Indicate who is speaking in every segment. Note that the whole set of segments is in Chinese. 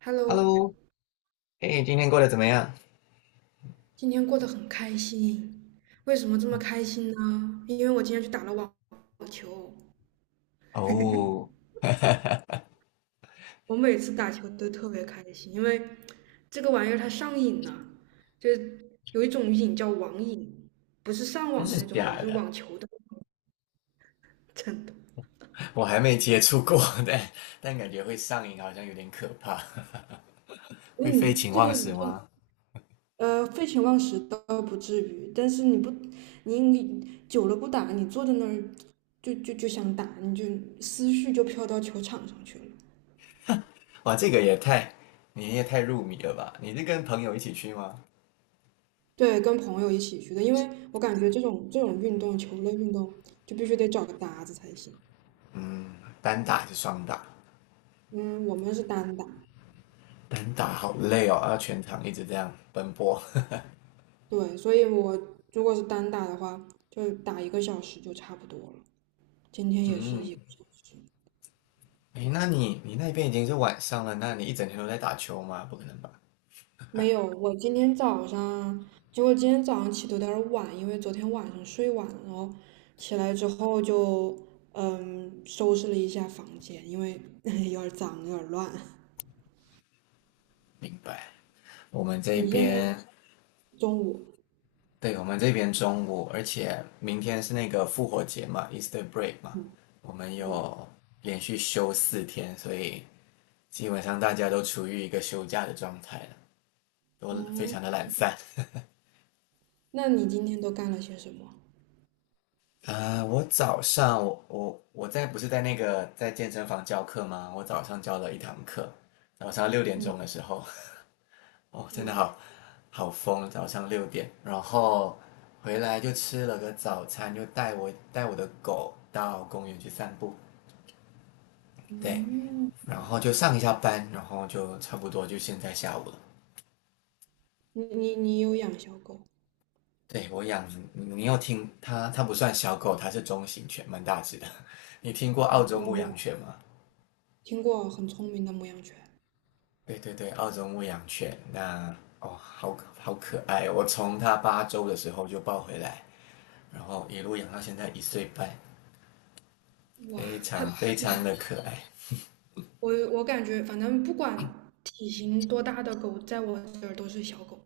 Speaker 1: Hello，
Speaker 2: Hello，哎，今天过得怎么样？
Speaker 1: 今天过得很开心。为什么这么开心呢？因为我今天去打了网球。
Speaker 2: 哦，
Speaker 1: 我每次打球都特别开心，因为这个玩意儿它上瘾呢，就是有一种瘾叫网瘾，不是上
Speaker 2: 真
Speaker 1: 网的
Speaker 2: 的
Speaker 1: 那种瘾，
Speaker 2: 假
Speaker 1: 是网
Speaker 2: 的？
Speaker 1: 球的。真的？
Speaker 2: 我还没接触过，但感觉会上瘾，好像有点可怕。会废
Speaker 1: 嗯，
Speaker 2: 寝
Speaker 1: 这
Speaker 2: 忘
Speaker 1: 个
Speaker 2: 食
Speaker 1: 就
Speaker 2: 吗？
Speaker 1: 废寝忘食倒不至于，但是你久了不打，你坐在那儿就想打，你就思绪就飘到球场上去了。
Speaker 2: 哇，这个也太，你也太入迷了吧？你是跟朋友一起去吗？
Speaker 1: 对，跟朋友一起去的，因为我感觉这种运动，球类运动就必须得找个搭子才行。
Speaker 2: 嗯，单打还是双打？
Speaker 1: 嗯，我们是单打。
Speaker 2: 单打好累哦，要全场一直这样奔波。
Speaker 1: 对，所以我如果是单打的话，就打一个小时就差不多了。今天 也是
Speaker 2: 嗯，
Speaker 1: 一个小时。
Speaker 2: 诶，那你那边已经是晚上了，那你一整天都在打球吗？不可能吧？
Speaker 1: 没有，我今天早上，结果今天早上起的有点儿晚，因为昨天晚上睡晚了哦，然后起来之后就收拾了一下房间，因为 有点儿脏，有点儿乱。
Speaker 2: 明白。我们这
Speaker 1: 你现在
Speaker 2: 边
Speaker 1: 中午。
Speaker 2: 对，我们这边中午，而且明天是那个复活节嘛，Easter break 嘛，
Speaker 1: 嗯
Speaker 2: 我们
Speaker 1: 嗯
Speaker 2: 有连续休4天，所以基本上大家都处于一个休假的状态了，都非
Speaker 1: 哦。
Speaker 2: 常的懒散。
Speaker 1: 那你今天都干了些什么？
Speaker 2: 啊、我早上我在不是在那个在健身房教课吗？我早上教了一堂课，早上六点
Speaker 1: 嗯
Speaker 2: 钟的时候，哦，真的
Speaker 1: 嗯
Speaker 2: 好好疯，早上六点，然后回来就吃了个早餐，就带我的狗到公园去散步。对，
Speaker 1: 嗯，
Speaker 2: 然后就上一下班，然后就差不多就现在下午了。
Speaker 1: 你有养小狗？
Speaker 2: 对我养，你有听它？它不算小狗，它是中型犬，蛮大只的。你听过澳
Speaker 1: 哦，
Speaker 2: 洲
Speaker 1: 对，
Speaker 2: 牧
Speaker 1: 没
Speaker 2: 羊
Speaker 1: 有
Speaker 2: 犬吗？
Speaker 1: 听过很聪明的牧羊犬。
Speaker 2: 对对对，澳洲牧羊犬，哦，好好可爱哦我从它8周的时候就抱回来，然后一路养到现在一岁半，
Speaker 1: 哇，
Speaker 2: 非
Speaker 1: 它，
Speaker 2: 常
Speaker 1: 它
Speaker 2: 非常的可爱。
Speaker 1: 我感觉反正不管体型多大的狗，在我这儿都是小狗。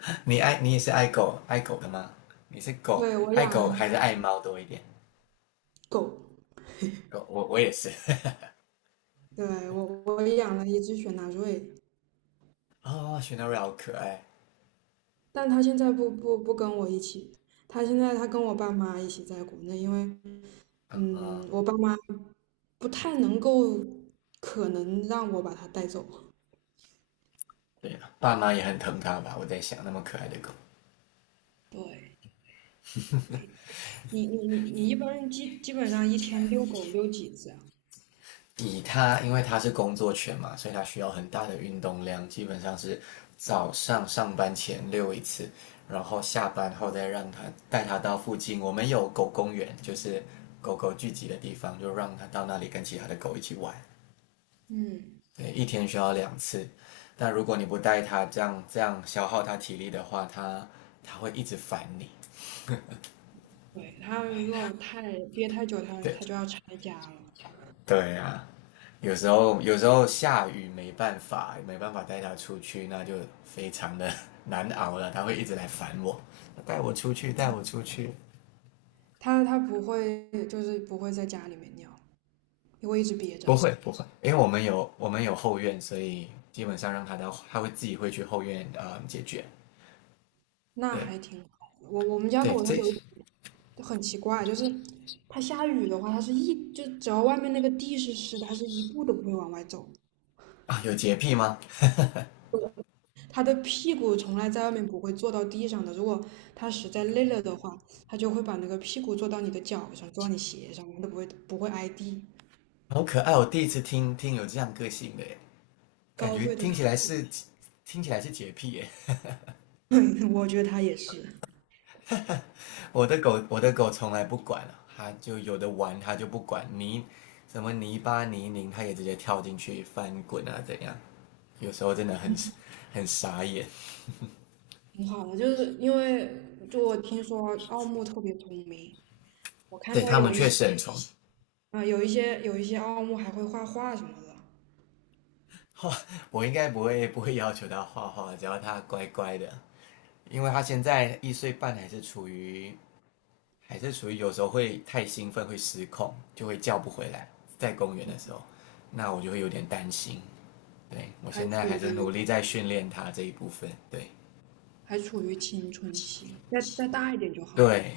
Speaker 2: 你爱你也是爱狗的吗？你是狗
Speaker 1: 对，我
Speaker 2: 爱狗还是
Speaker 1: 养
Speaker 2: 爱猫多一点？
Speaker 1: 狗。
Speaker 2: 狗我也是。
Speaker 1: 对，我养了一只雪纳瑞，
Speaker 2: 哦，雪纳瑞好可爱。
Speaker 1: 但它现在不跟我一起，它现在它跟我爸妈一起在国内，因为
Speaker 2: 啊，
Speaker 1: 我爸妈不太能够，可能让我把它带走。
Speaker 2: 对了，爸妈也很疼它吧？我在想，那么可爱的狗，
Speaker 1: 对。没错。你一般人基本上一天遛狗遛几次啊？
Speaker 2: 以它，因为它是工作犬嘛，所以它需要很大的运动量，基本上是早上上班前遛一次，然后下班后再让它带它到附近，我们有狗公园，就是狗狗聚集的地方，就让它到那里跟其他的狗一起玩。
Speaker 1: 嗯，
Speaker 2: 对，一天需要2次，但如果你不带它，这样消耗它体力的话，它会一直烦你。
Speaker 1: 对，它如果太憋太久，它
Speaker 2: 对，
Speaker 1: 它就要拆家了。
Speaker 2: 对呀、有时候下雨没办法，没办法带它出去，那就非常的 难熬了。它会一直来烦我，带我出去，带我出去。
Speaker 1: 它不会，就是不会在家里面尿，因为一直憋着。
Speaker 2: 不会不会，因为我们有后院，所以基本上让它到，它会自己会去后院啊解决。
Speaker 1: 那
Speaker 2: 对
Speaker 1: 还挺好的。我们家
Speaker 2: 对，
Speaker 1: 狗它
Speaker 2: 这
Speaker 1: 很奇怪，就是它下雨的话，它是一就只要外面那个地是湿的，它是一步都不会往外走。
Speaker 2: 啊有洁癖吗？
Speaker 1: 它的屁股从来在外面不会坐到地上的。如果它实在累了的话，它就会把那个屁股坐到你的脚上，坐到你鞋上，它都不会挨地。
Speaker 2: 好可爱，我第一次听有这样个性的耶，感
Speaker 1: 高
Speaker 2: 觉
Speaker 1: 贵的
Speaker 2: 听起
Speaker 1: 屁
Speaker 2: 来
Speaker 1: 股。
Speaker 2: 是听起来是洁癖耶。
Speaker 1: 我觉得它也是
Speaker 2: 我的狗从来不管了，它就有的玩，它就不管泥什么泥巴泥泞，它也直接跳进去翻滚啊，怎样？有时候真的很傻眼。
Speaker 1: 挺好的，就是因为就我听说奥牧特别聪明，我看
Speaker 2: 对
Speaker 1: 到
Speaker 2: 他们
Speaker 1: 有一
Speaker 2: 确
Speaker 1: 些
Speaker 2: 实很宠，
Speaker 1: 啊、呃有一些有一些奥牧还会画画什么的。
Speaker 2: 画，我应该不会要求它画画，只要它乖乖的，因为它现在一岁半，还是处于有时候会太兴奋会失控，就会叫不回来，在公园的时候，那我就会有点担心。对我
Speaker 1: 还
Speaker 2: 现在还
Speaker 1: 处
Speaker 2: 是努
Speaker 1: 于
Speaker 2: 力在训练它这一部分，对。
Speaker 1: 还处于青春期，再大一点就好了。
Speaker 2: 对，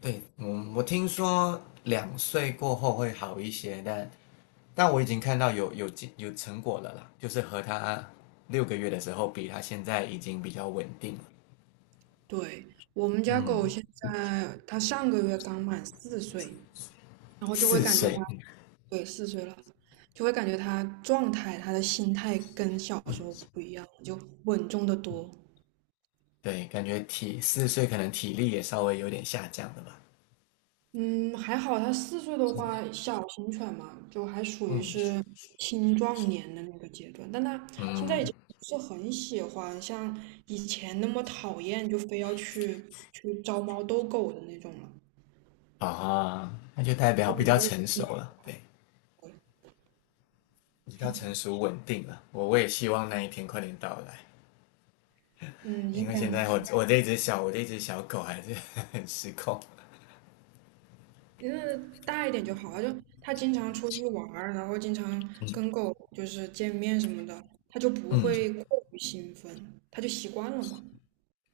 Speaker 2: 对，嗯，我听说2岁过后会好一些，但我已经看到有成果了啦，就是和他6个月的时候比，他现在已经比较稳定了。
Speaker 1: 对，我们家狗
Speaker 2: 嗯，
Speaker 1: 现在它上个月刚满四岁，然后就会
Speaker 2: 四
Speaker 1: 感觉他。
Speaker 2: 岁，
Speaker 1: 对，四岁了，就会感觉他状态、他的心态跟小时候不一样，就稳重的多。
Speaker 2: 对，感觉体四岁可能体力也稍微有点下降了吧。
Speaker 1: 嗯，还好他四岁的话，小型犬嘛，就还属于
Speaker 2: 嗯
Speaker 1: 是青壮年的那个阶段，但他现在已
Speaker 2: 嗯
Speaker 1: 经不是很喜欢像以前那么讨厌，就非要去招猫逗狗的那种了，
Speaker 2: 啊，那就代表
Speaker 1: 会
Speaker 2: 比
Speaker 1: 比较
Speaker 2: 较
Speaker 1: 有。
Speaker 2: 成熟了，对，比较成熟稳定了。我也希望那一天快点到来。
Speaker 1: 嗯，
Speaker 2: 因
Speaker 1: 应
Speaker 2: 为
Speaker 1: 该。
Speaker 2: 现在我这只小狗还是 很失控。
Speaker 1: 因为大一点就好了，就他经常出去玩儿，然后经常跟狗就是见面什么的，他就不
Speaker 2: 嗯，
Speaker 1: 会过于兴奋，他就习惯了嘛。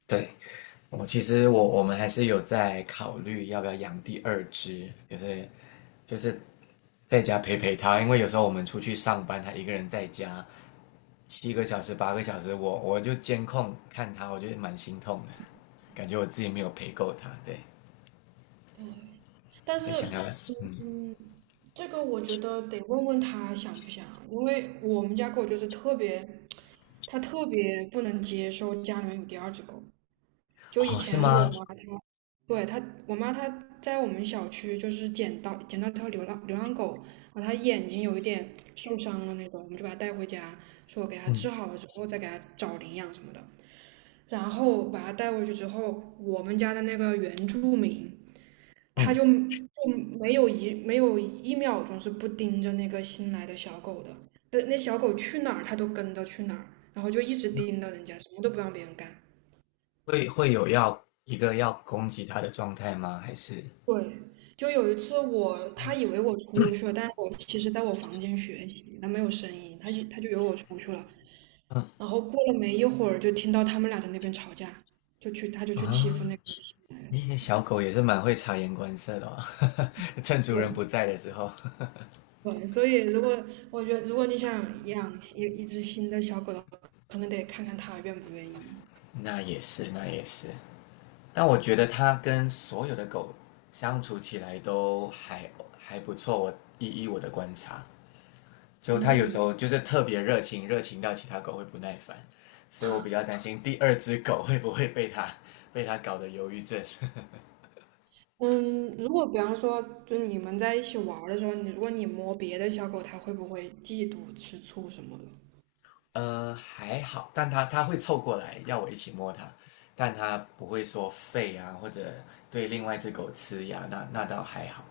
Speaker 2: 对，我其实我们还是有在考虑要不要养第二只，就是在家陪陪它，因为有时候我们出去上班，它一个人在家7个小时8个小时，我就监控看它，我觉得蛮心痛的，感觉我自己没有陪够它。对，
Speaker 1: 对，但
Speaker 2: 在想
Speaker 1: 是，
Speaker 2: 要嗯
Speaker 1: 嗯，这个我觉得得问问他想不想，因为我们家狗就是特别，它特别不能接受家里面有第二只狗。就以
Speaker 2: 哦是
Speaker 1: 前
Speaker 2: 吗？
Speaker 1: 我妈。对，他，我妈她在我们小区就是捡到条流浪狗，然后它眼睛有一点受伤了那种，我们就把它带回家，说给它
Speaker 2: 嗯
Speaker 1: 治好了之后再给它找领养什么的。然后把它带回去之后，我们家的那个原住民他
Speaker 2: 嗯，
Speaker 1: 就没有一秒钟是不盯着那个新来的小狗的，那小狗去哪儿他都跟着去哪儿，然后就一直盯着人家，什么都不让别人干。
Speaker 2: 会有要一个要攻击它的状态吗？还是
Speaker 1: 对，就有一次我，他以为我出去了，但是我其实在我房间学习，他没有声音，他就以为我出去了。
Speaker 2: 嗯
Speaker 1: 然后过了没一会儿，就听到他们俩在那边吵架，他就去欺负
Speaker 2: 啊，
Speaker 1: 那个新的。
Speaker 2: 那个小狗也是蛮会察言观色的哦，趁主人不在的时候。
Speaker 1: 对对，所以如果我觉得如果你想养一只新的小狗的话，可能得看看它愿不愿意。
Speaker 2: 那也是，那也是。但我觉得它跟所有的狗相处起来都还不错。我依我的观察，就它有时
Speaker 1: 嗯
Speaker 2: 候就是特别热情，热情到其他狗会不耐烦，所以我比较担心第二只狗会不会被它搞得忧郁症。
Speaker 1: 嗯，如果比方说，就你们在一起玩儿的时候，如果你摸别的小狗，它会不会嫉妒、吃醋什么的？
Speaker 2: 还好，但它会凑过来要我一起摸它，但它不会说吠啊，或者对另外一只狗呲牙，那倒还好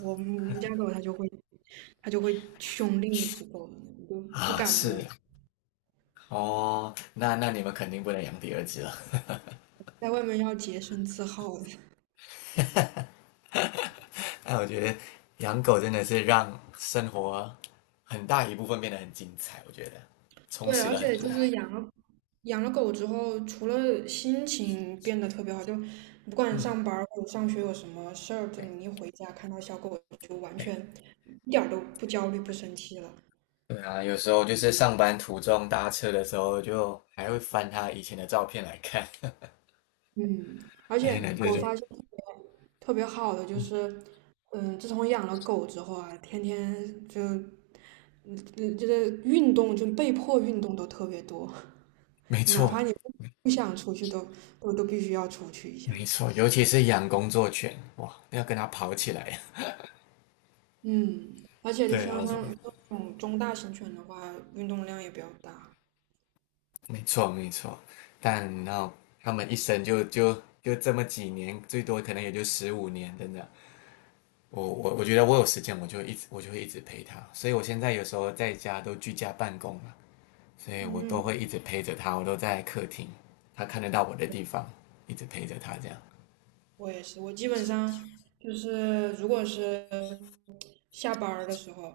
Speaker 1: 我们家狗它就会。它就会去凶另一只狗的，你就不
Speaker 2: 啊。
Speaker 1: 敢摸。
Speaker 2: 是哦，那你们肯定不能养第二只了。
Speaker 1: 在外面要洁身自好的。
Speaker 2: 那我觉得养狗真的是让生活很大一部分变得很精彩，我觉得充
Speaker 1: 对，
Speaker 2: 实
Speaker 1: 而
Speaker 2: 了很
Speaker 1: 且
Speaker 2: 多。
Speaker 1: 就是养了狗之后，除了心情变得特别好，就不管
Speaker 2: 嗯，
Speaker 1: 上班儿或者上学有什么事儿，就你一
Speaker 2: 对
Speaker 1: 回家看到小狗，就完
Speaker 2: 对
Speaker 1: 全一点儿都不焦虑、不生气了。
Speaker 2: 对啊，有时候就是上班途中搭车的时候，就还会翻他以前的照片来看，
Speaker 1: 嗯，而
Speaker 2: 而且
Speaker 1: 且
Speaker 2: 呢，就
Speaker 1: 我
Speaker 2: 是
Speaker 1: 发现特别特别好的就是，嗯，自从养了狗之后啊，天天就嗯，嗯就是运动，就被迫运动都特别多。
Speaker 2: 没
Speaker 1: 哪
Speaker 2: 错，
Speaker 1: 怕你不想出去都都必须要出去一下。
Speaker 2: 没错，尤其是养工作犬，哇，要跟它跑起来。
Speaker 1: 嗯，而 且
Speaker 2: 对啊，
Speaker 1: 像
Speaker 2: 我
Speaker 1: 像像这种中大型犬的话，运动量也比较大。
Speaker 2: 没错没错。但然后他们一生就这么几年，最多可能也就15年，真的。我觉得我有时间，我就会一直陪它。所以我现在有时候在家都居家办公嘛，所以我
Speaker 1: 嗯，
Speaker 2: 都会一直陪着它，我都在客厅，它看得到我的地方，一直陪着它这样。
Speaker 1: 我也是，我基本上就是如果是下班儿的时候，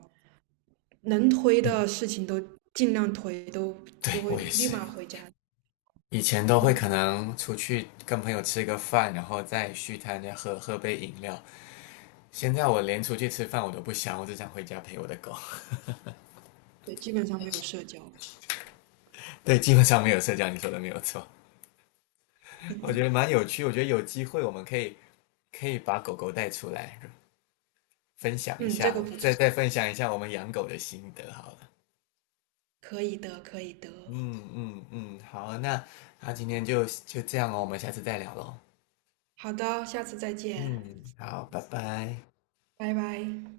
Speaker 1: 能推
Speaker 2: 嗯，
Speaker 1: 的事情都尽量推，
Speaker 2: 对
Speaker 1: 就会
Speaker 2: 我也
Speaker 1: 立
Speaker 2: 是。
Speaker 1: 马回家。
Speaker 2: 以前都会可能出去跟朋友吃个饭，然后再去他再喝喝杯饮料。现在我连出去吃饭我都不想，我只想回家陪我的狗。
Speaker 1: 对，基本上没有社交。
Speaker 2: 对，基本上没有社交，你说的没有错。我觉得蛮有趣，我觉得有机会我们可以把狗狗带出来，分享一
Speaker 1: 嗯，这
Speaker 2: 下，
Speaker 1: 个不
Speaker 2: 再
Speaker 1: 错，
Speaker 2: 再分享一下我们养狗的心得好了。
Speaker 1: 可以的，可以的。
Speaker 2: 嗯嗯嗯，好，那今天就这样哦，我们下次再聊喽。
Speaker 1: 好的，下次再见，
Speaker 2: 嗯，好，拜拜。
Speaker 1: 拜拜。